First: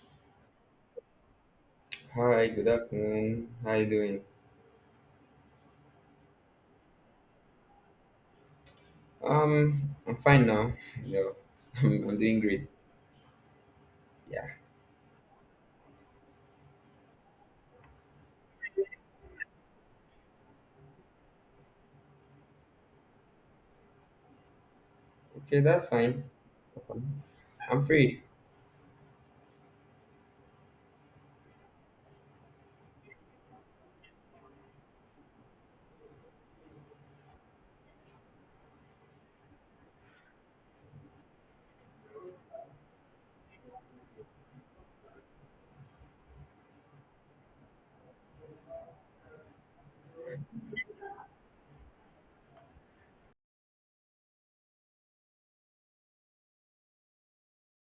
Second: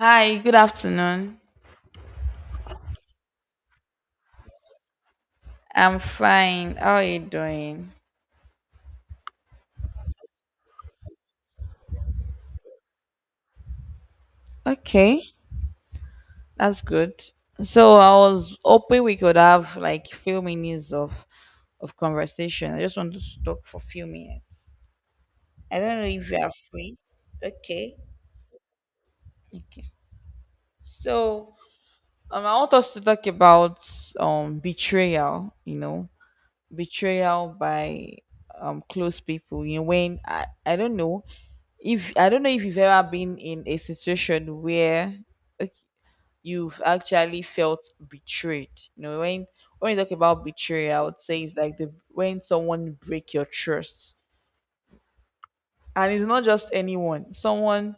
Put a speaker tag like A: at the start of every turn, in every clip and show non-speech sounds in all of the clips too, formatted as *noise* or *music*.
A: Hi, good afternoon.
B: Hi, good afternoon. How you doing?
A: I'm fine. How are you doing?
B: I'm fine now. *laughs* No, I'm doing great. Yeah.
A: Okay, that's good. So I was hoping we could have like few minutes of conversation. I just wanted to talk for a few minutes.
B: Okay,
A: I
B: that's
A: don't know
B: fine.
A: if you are free.
B: I'm
A: Okay.
B: free.
A: Okay. So I want us to talk about betrayal. You know, betrayal by close people. You know, when I don't know if I don't know if you've ever been in a situation where like, you've actually felt betrayed. You know, when you talk about betrayal, I would say it's like the when someone break your trust, and it's not just anyone. Someone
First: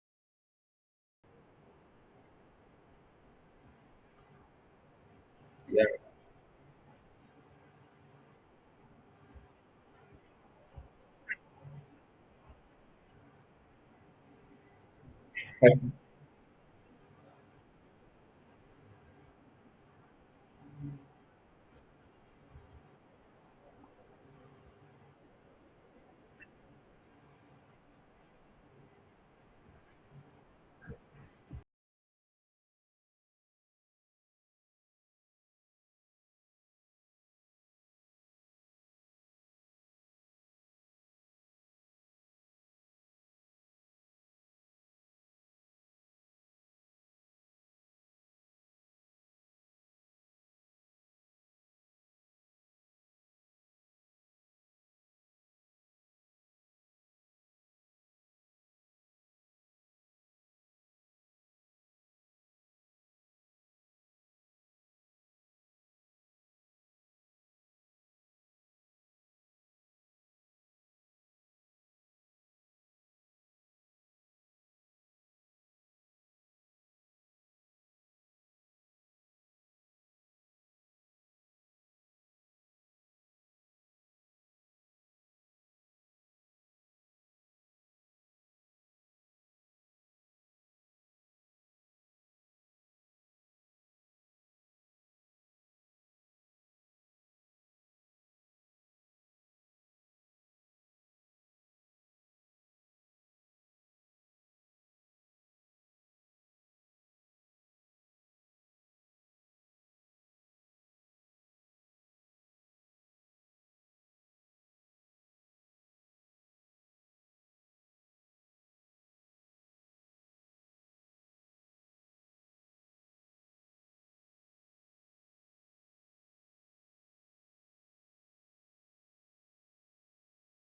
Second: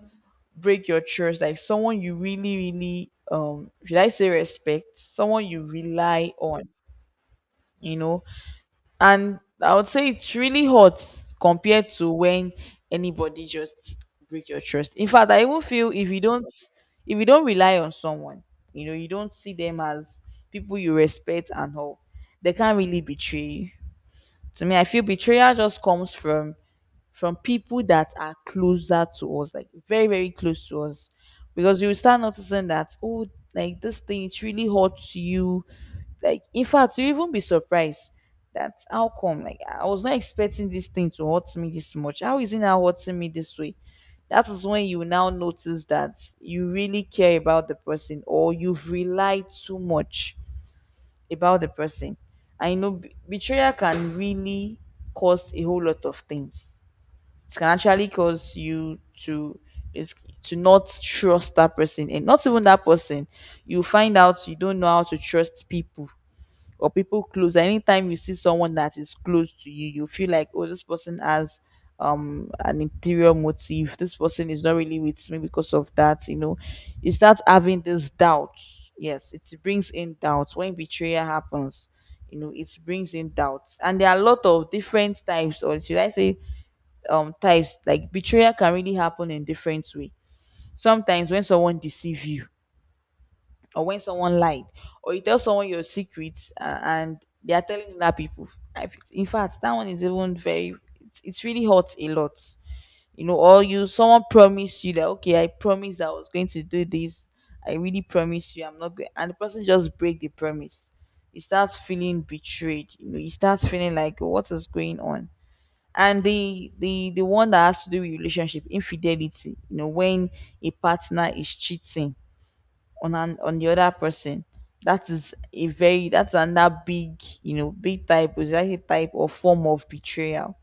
A: break your trust, like someone you really, really should I say respect? Someone you
B: Yeah.
A: rely on. You know, and I would say it's really hot compared to when anybody just break your trust. In fact, I even
B: *laughs*
A: feel if you don't rely on someone, you know, you don't see them as people you respect and all, they can't really betray you. To me, I feel betrayal just comes from people that are closer to us, like very, very close to us. Because you will start noticing that, oh, like this thing, it really hurts you like, in fact, you even be surprised that how come? Like, I was not expecting this thing to hurt me this much. How is it now hurting me this way? That is when you now notice that you really care about the person or you've relied too much about the person. I know betrayal can really cause a whole lot of things. It can actually cause you to it's, to not trust that person and not even that person. You find out you don't know how to trust people or people close. Anytime you see someone that is close to you, you feel like, oh, this person has an interior motive. This person is not really with me because of that. You know, you start having this doubt. Yes, it brings in doubt when betrayal happens. You know, it brings in doubt, and there are a lot of different types, or should I say, types. Like betrayal can really happen in different way. Sometimes when someone deceive you or when someone lied or you tell someone your secrets and they are telling other people in fact that one is even very it's really hurts a lot, you know. Or you someone promised you that okay, I promised I was going to do this, I really promise you I'm not going, and the person just break the promise. You start feeling betrayed, you know, you start feeling like, "Oh, what is going on?" And the one that has to do with relationship infidelity, you know, when a partner is cheating on an on the other person. That is a very that's another big, you know, big type is actually type or form of betrayal.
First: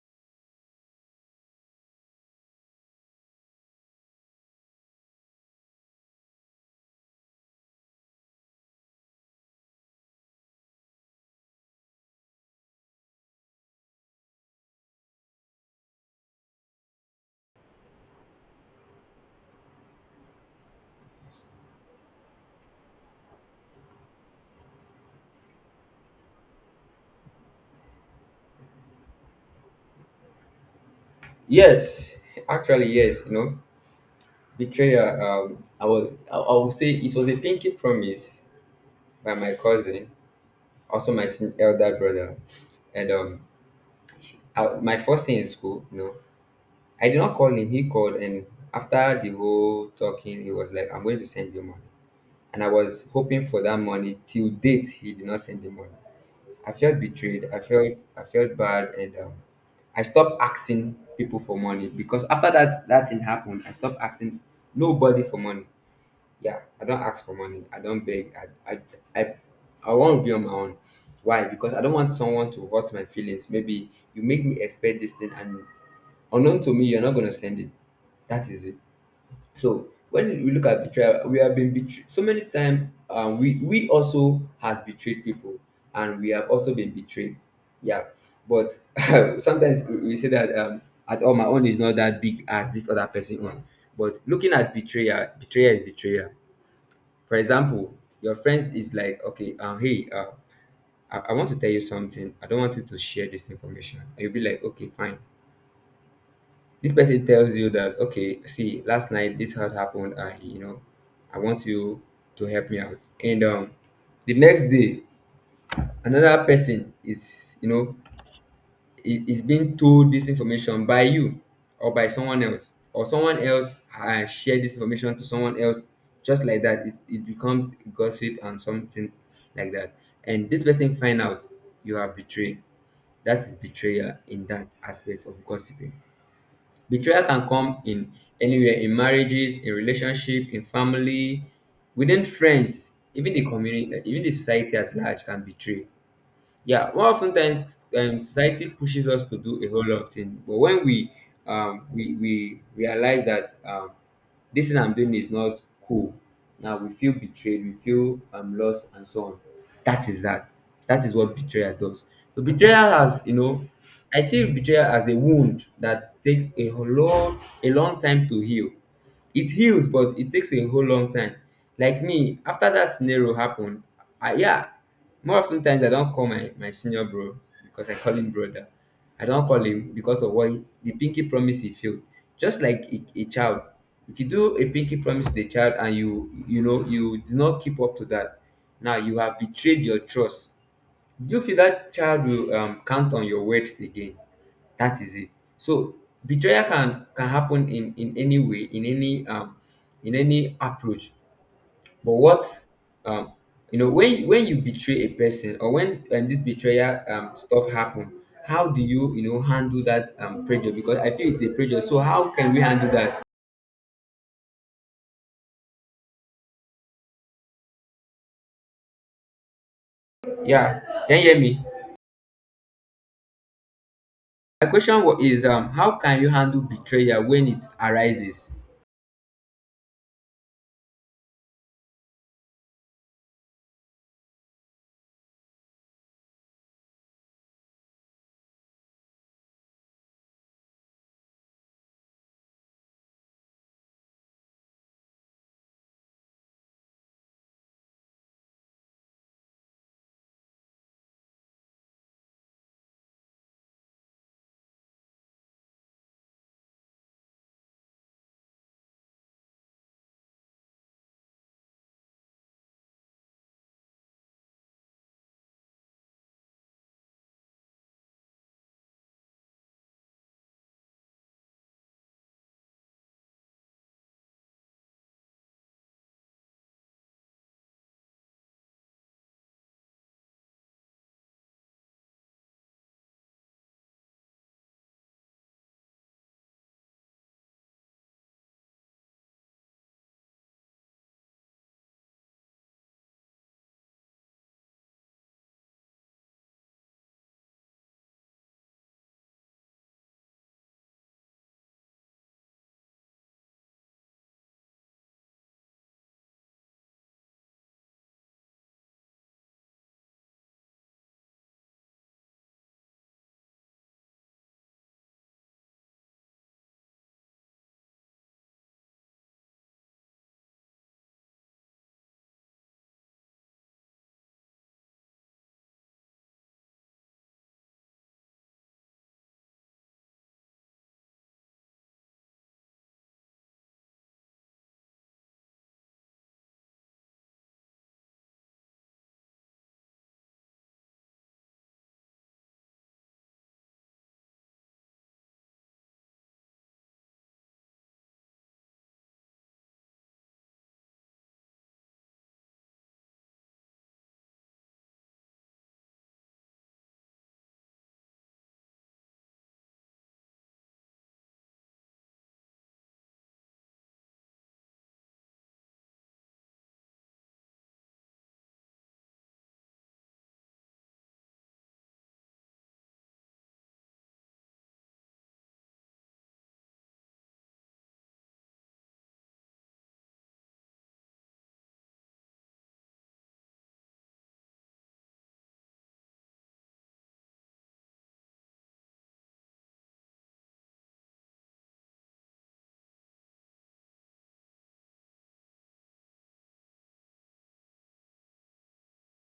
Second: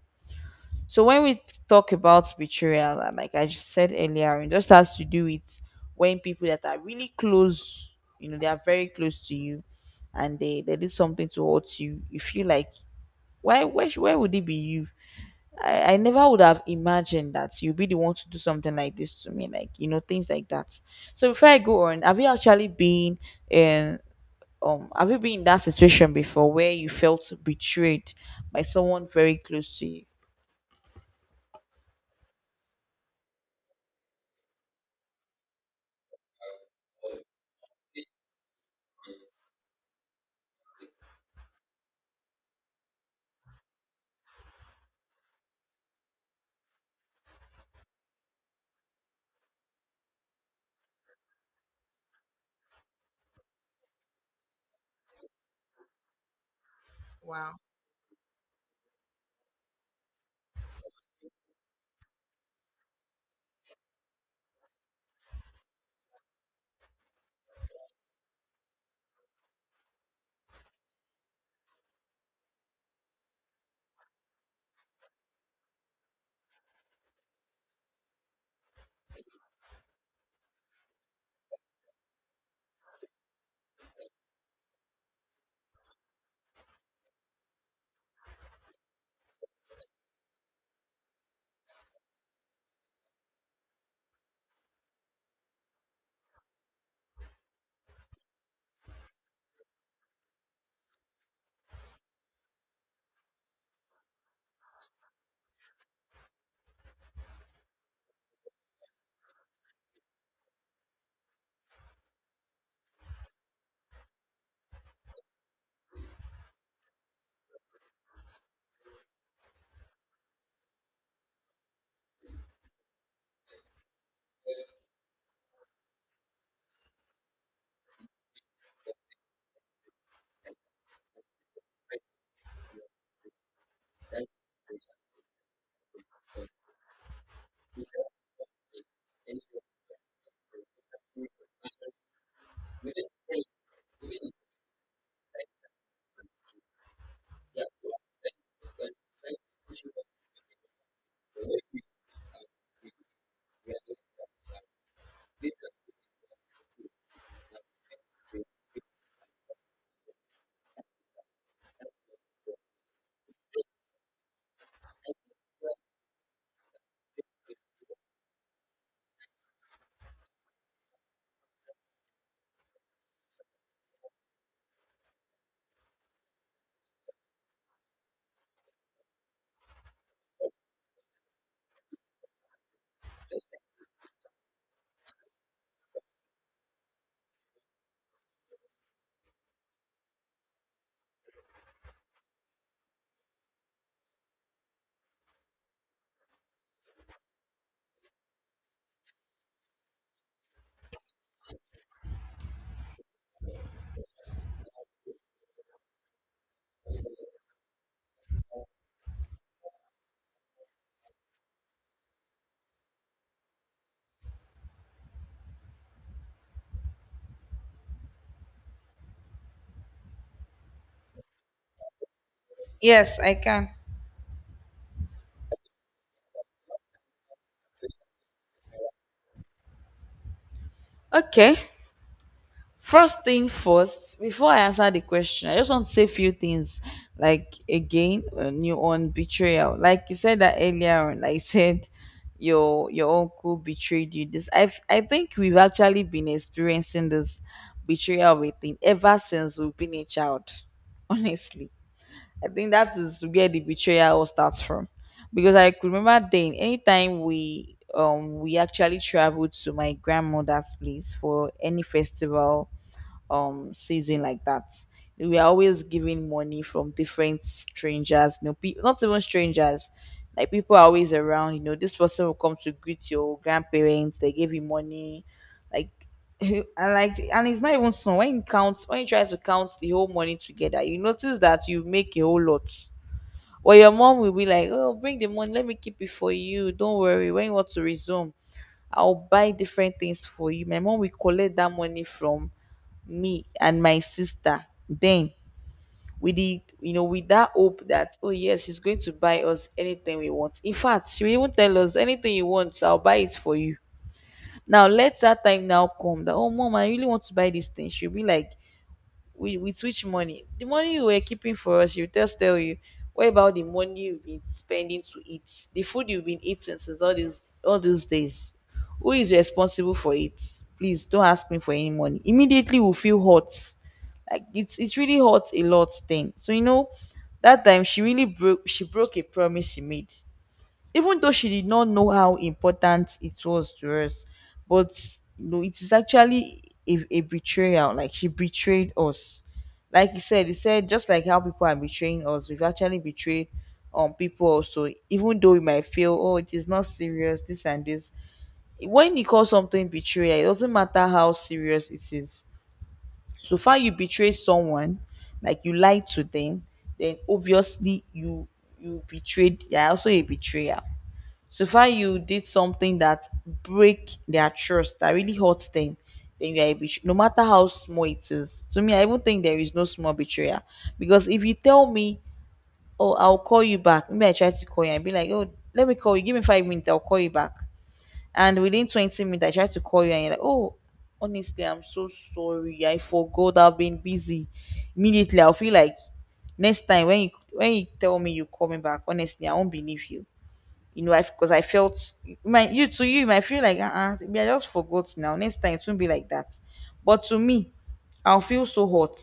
A: So when we talk about betrayal, and like I just said earlier, it just has to do with when people that are really close, you know, they are very close to you and they did something to hurt you. You feel like why where, where would it be you? I never would have imagined that you'd be the one to do something like this to me, like, you know, things like that. So before I go on, have you actually been in have you been in that situation before where you felt betrayed by someone very close to you?
B: Yes, actually, yes. You know, betrayal. I was. I would say it was a pinky promise by my cousin, also my elder brother, and my first day in school. You know, I did not call him. He called, and after the whole talking, he was like, "I'm going to send you money," and I was hoping for that money. Till date, he did not send the money. I felt betrayed. I felt bad, and I stopped asking people for money because after that thing happened, I stopped asking nobody for money. Yeah, I don't ask for money. I don't beg. I, I want to be on my own. Why? Because I don't want someone to hurt my feelings. Maybe you make me expect this thing, and unknown to me, you're not gonna send it. That is it. So when we look at betrayal, we have been betrayed so many times. We also has betrayed people, and we have also been betrayed. Yeah, but *laughs* sometimes we say that at all my own is not that big as this other person own. But looking at betrayal, betrayal is betrayal. For example, your friends is like, okay, hey, I want to tell you something. I don't want you to share this information. And you'll be like, okay, fine. This person tells you that, okay, see, last night this had happened, and you know, I want you to help me out. And the next day, another person is, you know, is being told this information by you or by someone else, or someone else share this information to someone else, just like that. It becomes gossip and something like that. And this person find out you are betrayed. That is betrayal in that aspect of gossiping. Betrayal can come in anywhere, in marriages, in relationship, in family, within friends, even the community, even the society at large can betray. Yeah, well, oftentimes society pushes us to do a whole lot of things. But when we we realize that this thing I'm doing is not cool, now we feel betrayed, we feel lost and so on. That is that, that is what betrayal does. So betrayal has, you know, I see betrayal as a wound that takes a whole lot, a long time to heal. It heals, but it takes a whole long time. Like me, after that scenario happened, I, yeah, more often times I don't call my senior bro, because I call him brother. I don't call him because of what the pinky promise he failed. Just like a child, if you do a pinky promise to the child and you know you do not keep up to that, now you have betrayed your trust. Do you feel that child will count on your words again? That is it. So betrayal can happen in any way, in any approach. But what, um you know, when you betray a person, or when this betrayal stuff happen, how do you know handle that pressure? Because I feel it's a pressure. So how can we handle that? Yeah. Can you hear me?
A: Yes, I can.
B: My is how can you handle betrayal when it arises?
A: Okay. First thing first, before I answer the question, I just want to say a few things. Like again, new on betrayal. Like you said that earlier on, like you said your uncle betrayed you. This I think we've actually been experiencing this betrayal of a thing ever since we've been a child. *laughs* Honestly, I think that is where the betrayal all starts from. Because I could remember then, anytime we we actually traveled to my grandmother's place for any festival season like that. We are always giving money from different strangers, you know, not even strangers. Like people are always around, you know, this person will come to greet your grandparents, they gave you money. Like *laughs* and like and it's not even small. When you count when you try to count the whole money together, you notice that you make a whole lot. Or your mom will be like, "Oh, bring the money, let me keep it for you. Don't worry. When you want to resume, I'll buy different things for you." My mom will collect that money from me and my sister, then we did, you know, with that hope that, oh yes, she's going to buy us anything we want. In fact, she will even tell us anything you want, I'll buy it for you. Now let that time now come that, oh mom, I really want to buy this thing. She'll be like with which money? The money you were keeping for us, you just tell you. What about the money you've been spending to eat? The food you've been eating since all these days. Who is responsible for it? Please don't ask me for any money. Immediately we feel hot. Like it's really hot a lot thing. So you know, that time she really broke she broke a promise she made, even though she did not know how important it was to us. But you know it is actually a betrayal, like she betrayed us. Like you said, he said just like how people are betraying us, we've actually betrayed people also, even though we might feel, oh, it is not serious, this and this. When you call something betrayal, it doesn't matter how serious it is. So far you betray someone, like you lied to them, then obviously you betrayed, you're also a betrayer. So far, you did something that break their trust, that really hurts them. Then you are a no matter how small it is. To me, I even think there is no small betrayal, because if you tell me, "Oh, I'll call you back," maybe I try to call you and be like, "Oh, let me call you. Give me 5 minutes. I'll call you back." And within 20 minutes, I try to call you and you're like, "Oh, honestly, I'm so sorry. I forgot. I've been busy." Immediately, I'll feel like next time when you tell me you call me back, honestly, I won't believe you, you know, I because I felt my you to you, you might feel like maybe I just forgot now. Next time it won't be like that. But to me, I'll feel so hot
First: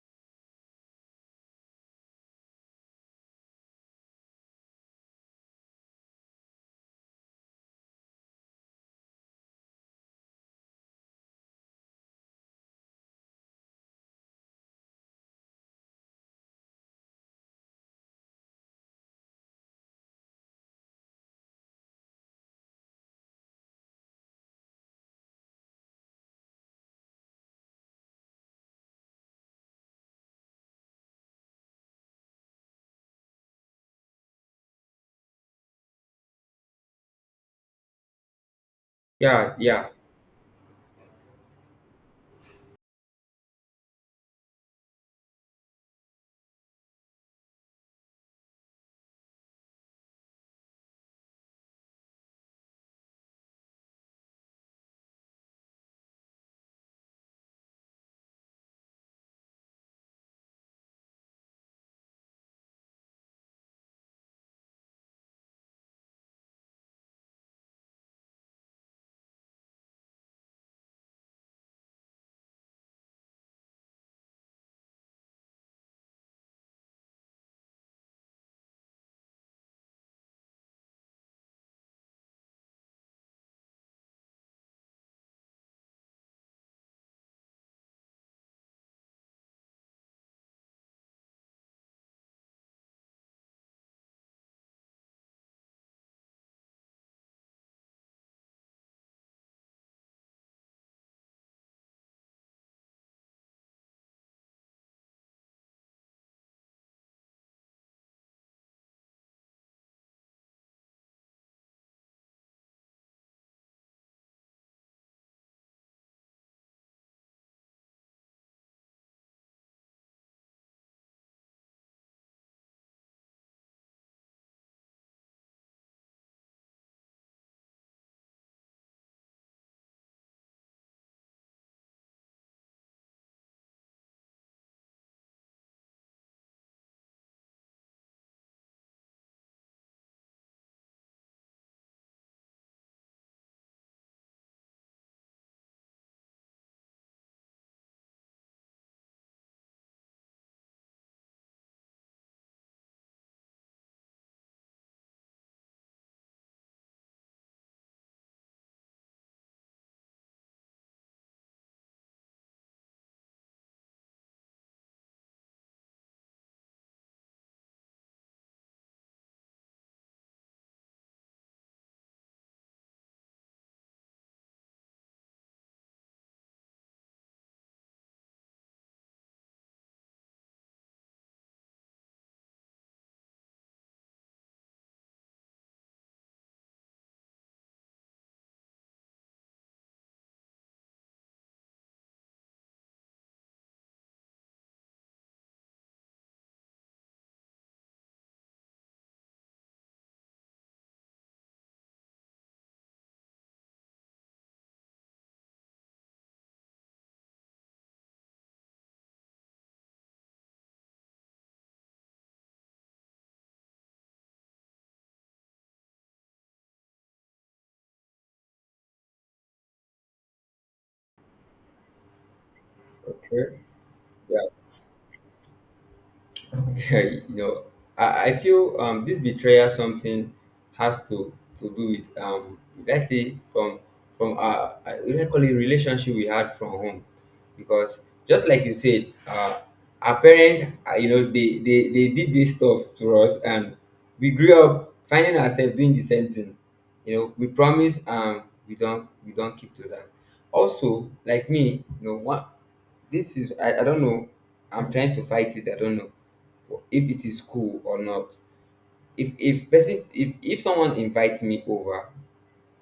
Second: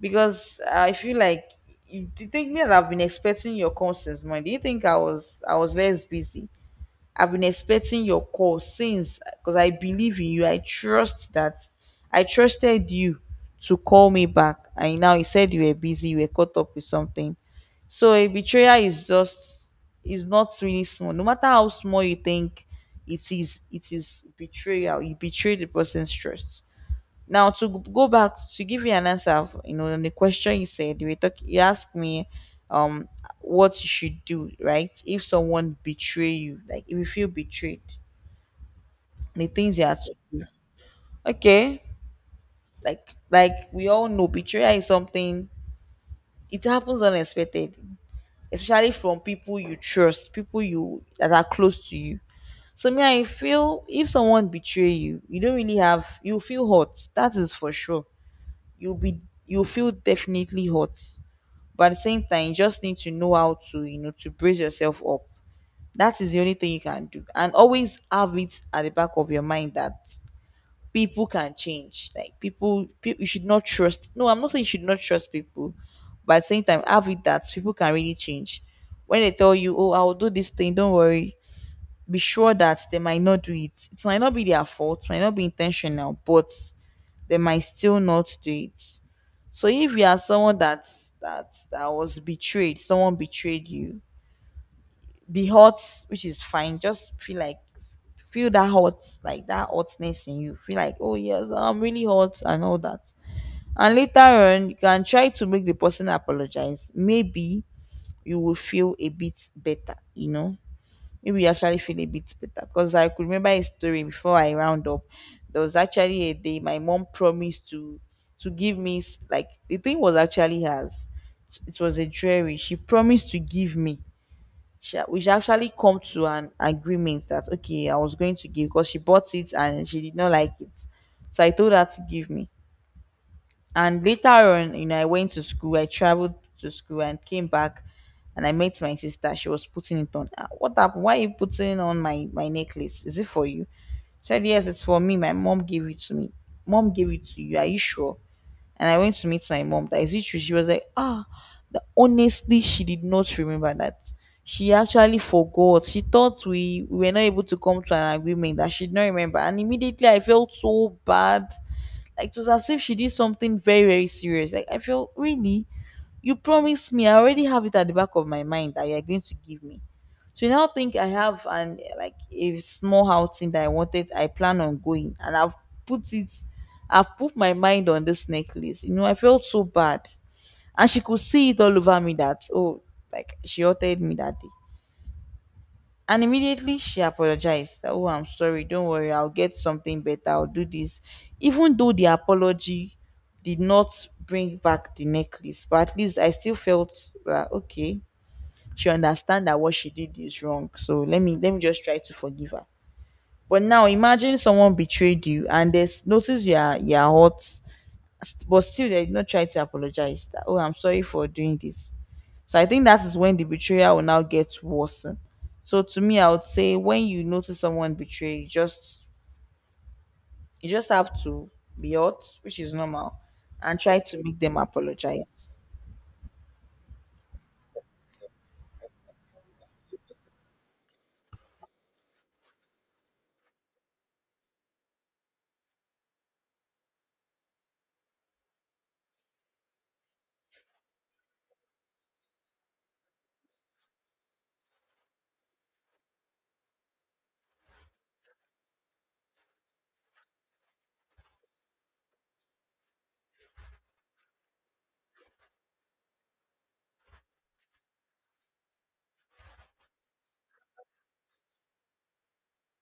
A: because I feel like you do you think me that I've been expecting your call since Monday. Do you think I was less busy? I've been expecting your call since because I believe in you. I trust that I trusted you to call me back. And now you said you were busy, you were caught up with something. So a betrayal is just is not really small. No matter how small you think it is betrayal. You betray the person's trust. Now to go back to give you an answer, you know, on the question you said, you were you asked me, um, what you should do, right? If someone betray you, like if you feel betrayed, the
B: Yeah,
A: things you
B: yeah.
A: have to, do. Okay, like we all know, betrayal is something it happens unexpected, especially from people you trust, people you that are close to you. So me, I feel if someone betray you, you don't really have, you feel hurt. That is for sure. You feel definitely hurt. But at the same time, you just need to know how to, you know, to brace yourself up. That is the only thing you can do. And always have it at the back of your mind that people can change. Like people you should not trust. No, I'm not saying you should not trust people, but at the same time, have it that people can really change. When they tell you, "Oh, I'll do this thing, don't worry." Be sure that they might not do it. It might not be their fault, might not be intentional, but they might still not do it. So if you are someone that that was betrayed, someone betrayed you, be hot, which is fine. Just feel like feel that hot, like that hotness in you. Feel like, oh yes, I'm really hot and all that. And later on, you can try to make the person apologize. Maybe you will feel a bit better, maybe you actually feel a bit better, because I could remember a story before I round up. There was actually a day my mom promised to give like, the thing was actually hers. It was a dreary. She promised to give me. We should actually come to an agreement that okay, I was going to give, because she bought it and she did not like it. So I told her to give me, and later on, I went to school. I traveled to school and came back, and I met my sister. She was putting it on. "Ah, what happened? Why are you putting on my necklace? Is it for you?" She said, "Yes, it's for me. My mom gave it to me." "Mom gave it to you? Are you sure?" And I went to meet my mom, "That is it true?" She was like, ah, honestly, she did not remember that. She actually forgot. She thought we were not able to come to an agreement, that she did not remember. And immediately, I felt so bad, like it was as if she did something very, very serious. Like I feel really, you promised me. I already have it at the back of my mind that you're going to give me. So now, think I have an, like a small outing that I wanted. I plan on going, and I've put it. I've put my mind on this necklace. You know, I felt so bad, and she could see it all over me, that oh, like she hurted me that day. And immediately, she apologized. That, oh, I'm sorry. Don't worry. I'll get something better. I'll do this. Even though the apology did not bring back the necklace, but at least I still felt that okay, she understand that what she did is wrong. So let me just try to forgive her. But now imagine someone betrayed you, and there's notice you are hot, but still they did not try to apologize. That, oh, I'm sorry for doing this. So I think that is when the betrayal will now get worse. So to me, I would say, when you notice someone betray, you just have to be hurt, which is normal,
B: Okay.
A: and try to make
B: Yeah.
A: them apologize.
B: *laughs* You know, I feel this betrayal something has to do with let's say from our let's call it relationship we had from home, because just like you said, our parents, you know, they did this stuff to us, and we grew up finding ourselves doing the same thing. You know, we promise, we don't keep to that. Also, like me, you know, one. This is I don't know. I'm trying to fight it. I don't know if it is cool or not. If person if someone invites me over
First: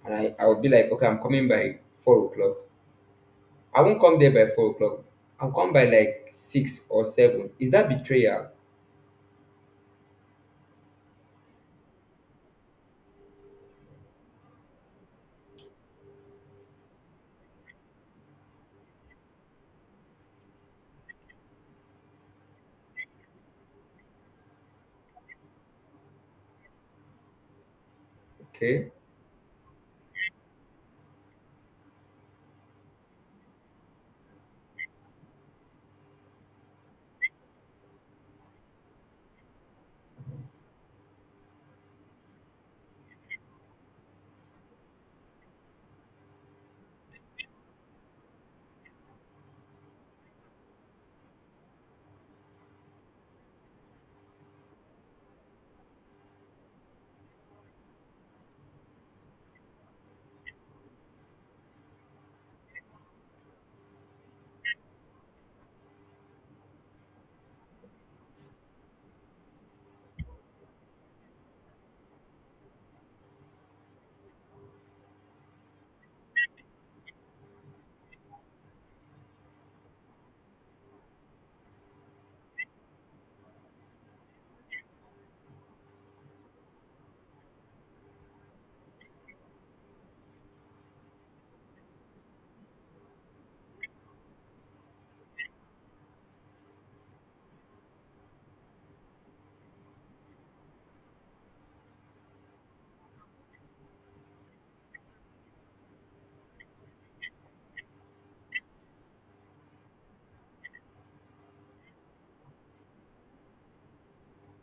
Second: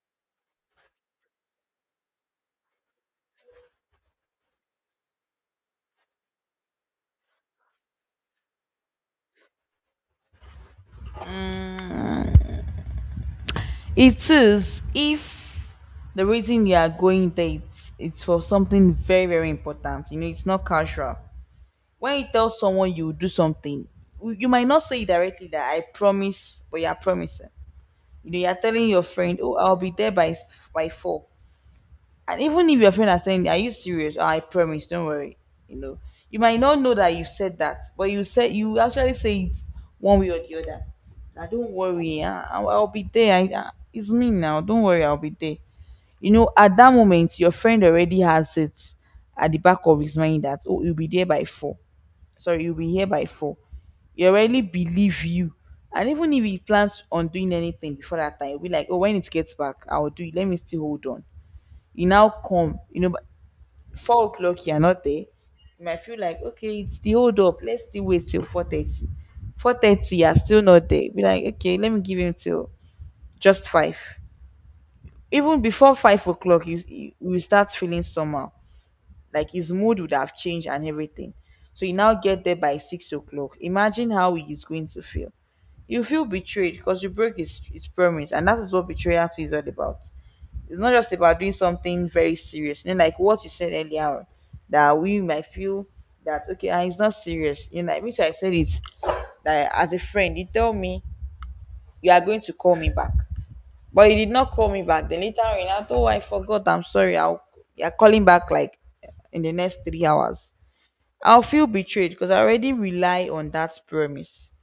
B: and I will be like, okay, I'm coming by 4 o'clock. I won't come there by 4 o'clock. I'll come by like six or seven. Is that betrayal?
A: Mm. It is, if the reason you are going there, it's for something very very important. You know, it's not casual. When you tell someone you will do something, you might not say it directly that I promise, but you are promising. You know, you are telling
B: Okay.
A: your friend, "Oh, I'll be there by by four." And even if your friend are saying, "Are you serious?" "Oh, I promise, don't worry. You know, you might not know that you said that, but you said, you actually say it one way or the other. Now, don't worry, I'll be there. It's me now. Don't worry, I'll be there." You know, at that moment, your friend already has it at the back of his mind that oh, you'll be there by four. Sorry, you'll be here by four. He already believe you. And even if he plans on doing anything before that time, he'll be like, oh, when it gets back, I'll do it. Let me still hold on. You now come, 4 o'clock, you're not there. You might feel like, okay, it's the hold up. Let's still wait till 4:30. 4:30, you're still not there. Be like, okay, let me give him till just five. Even before 5 o'clock, you will start feeling somehow, like his mood would have changed and everything. So you now get there by 6 o'clock. Imagine how he is going to feel. You feel betrayed because you broke his promise, and that is what betrayal is all about. It's not just about doing something very serious. You know, like what you said earlier on, that we might feel that okay, ah, it's not serious. You know, like, which I said it, that as a friend, you tell me you are going to call me back, but you did not call me back. Then later on, he now, oh, I forgot. I'm sorry. I'll, you're calling back like in the next 3 hours. I'll feel betrayed because I already rely on that promise,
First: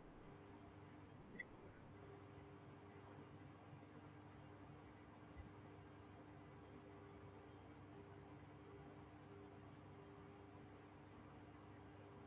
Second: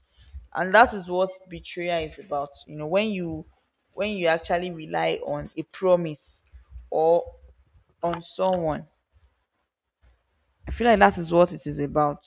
A: and that is what betrayal is about. You know, when you actually rely on a promise or on someone. I feel like that is what it is about.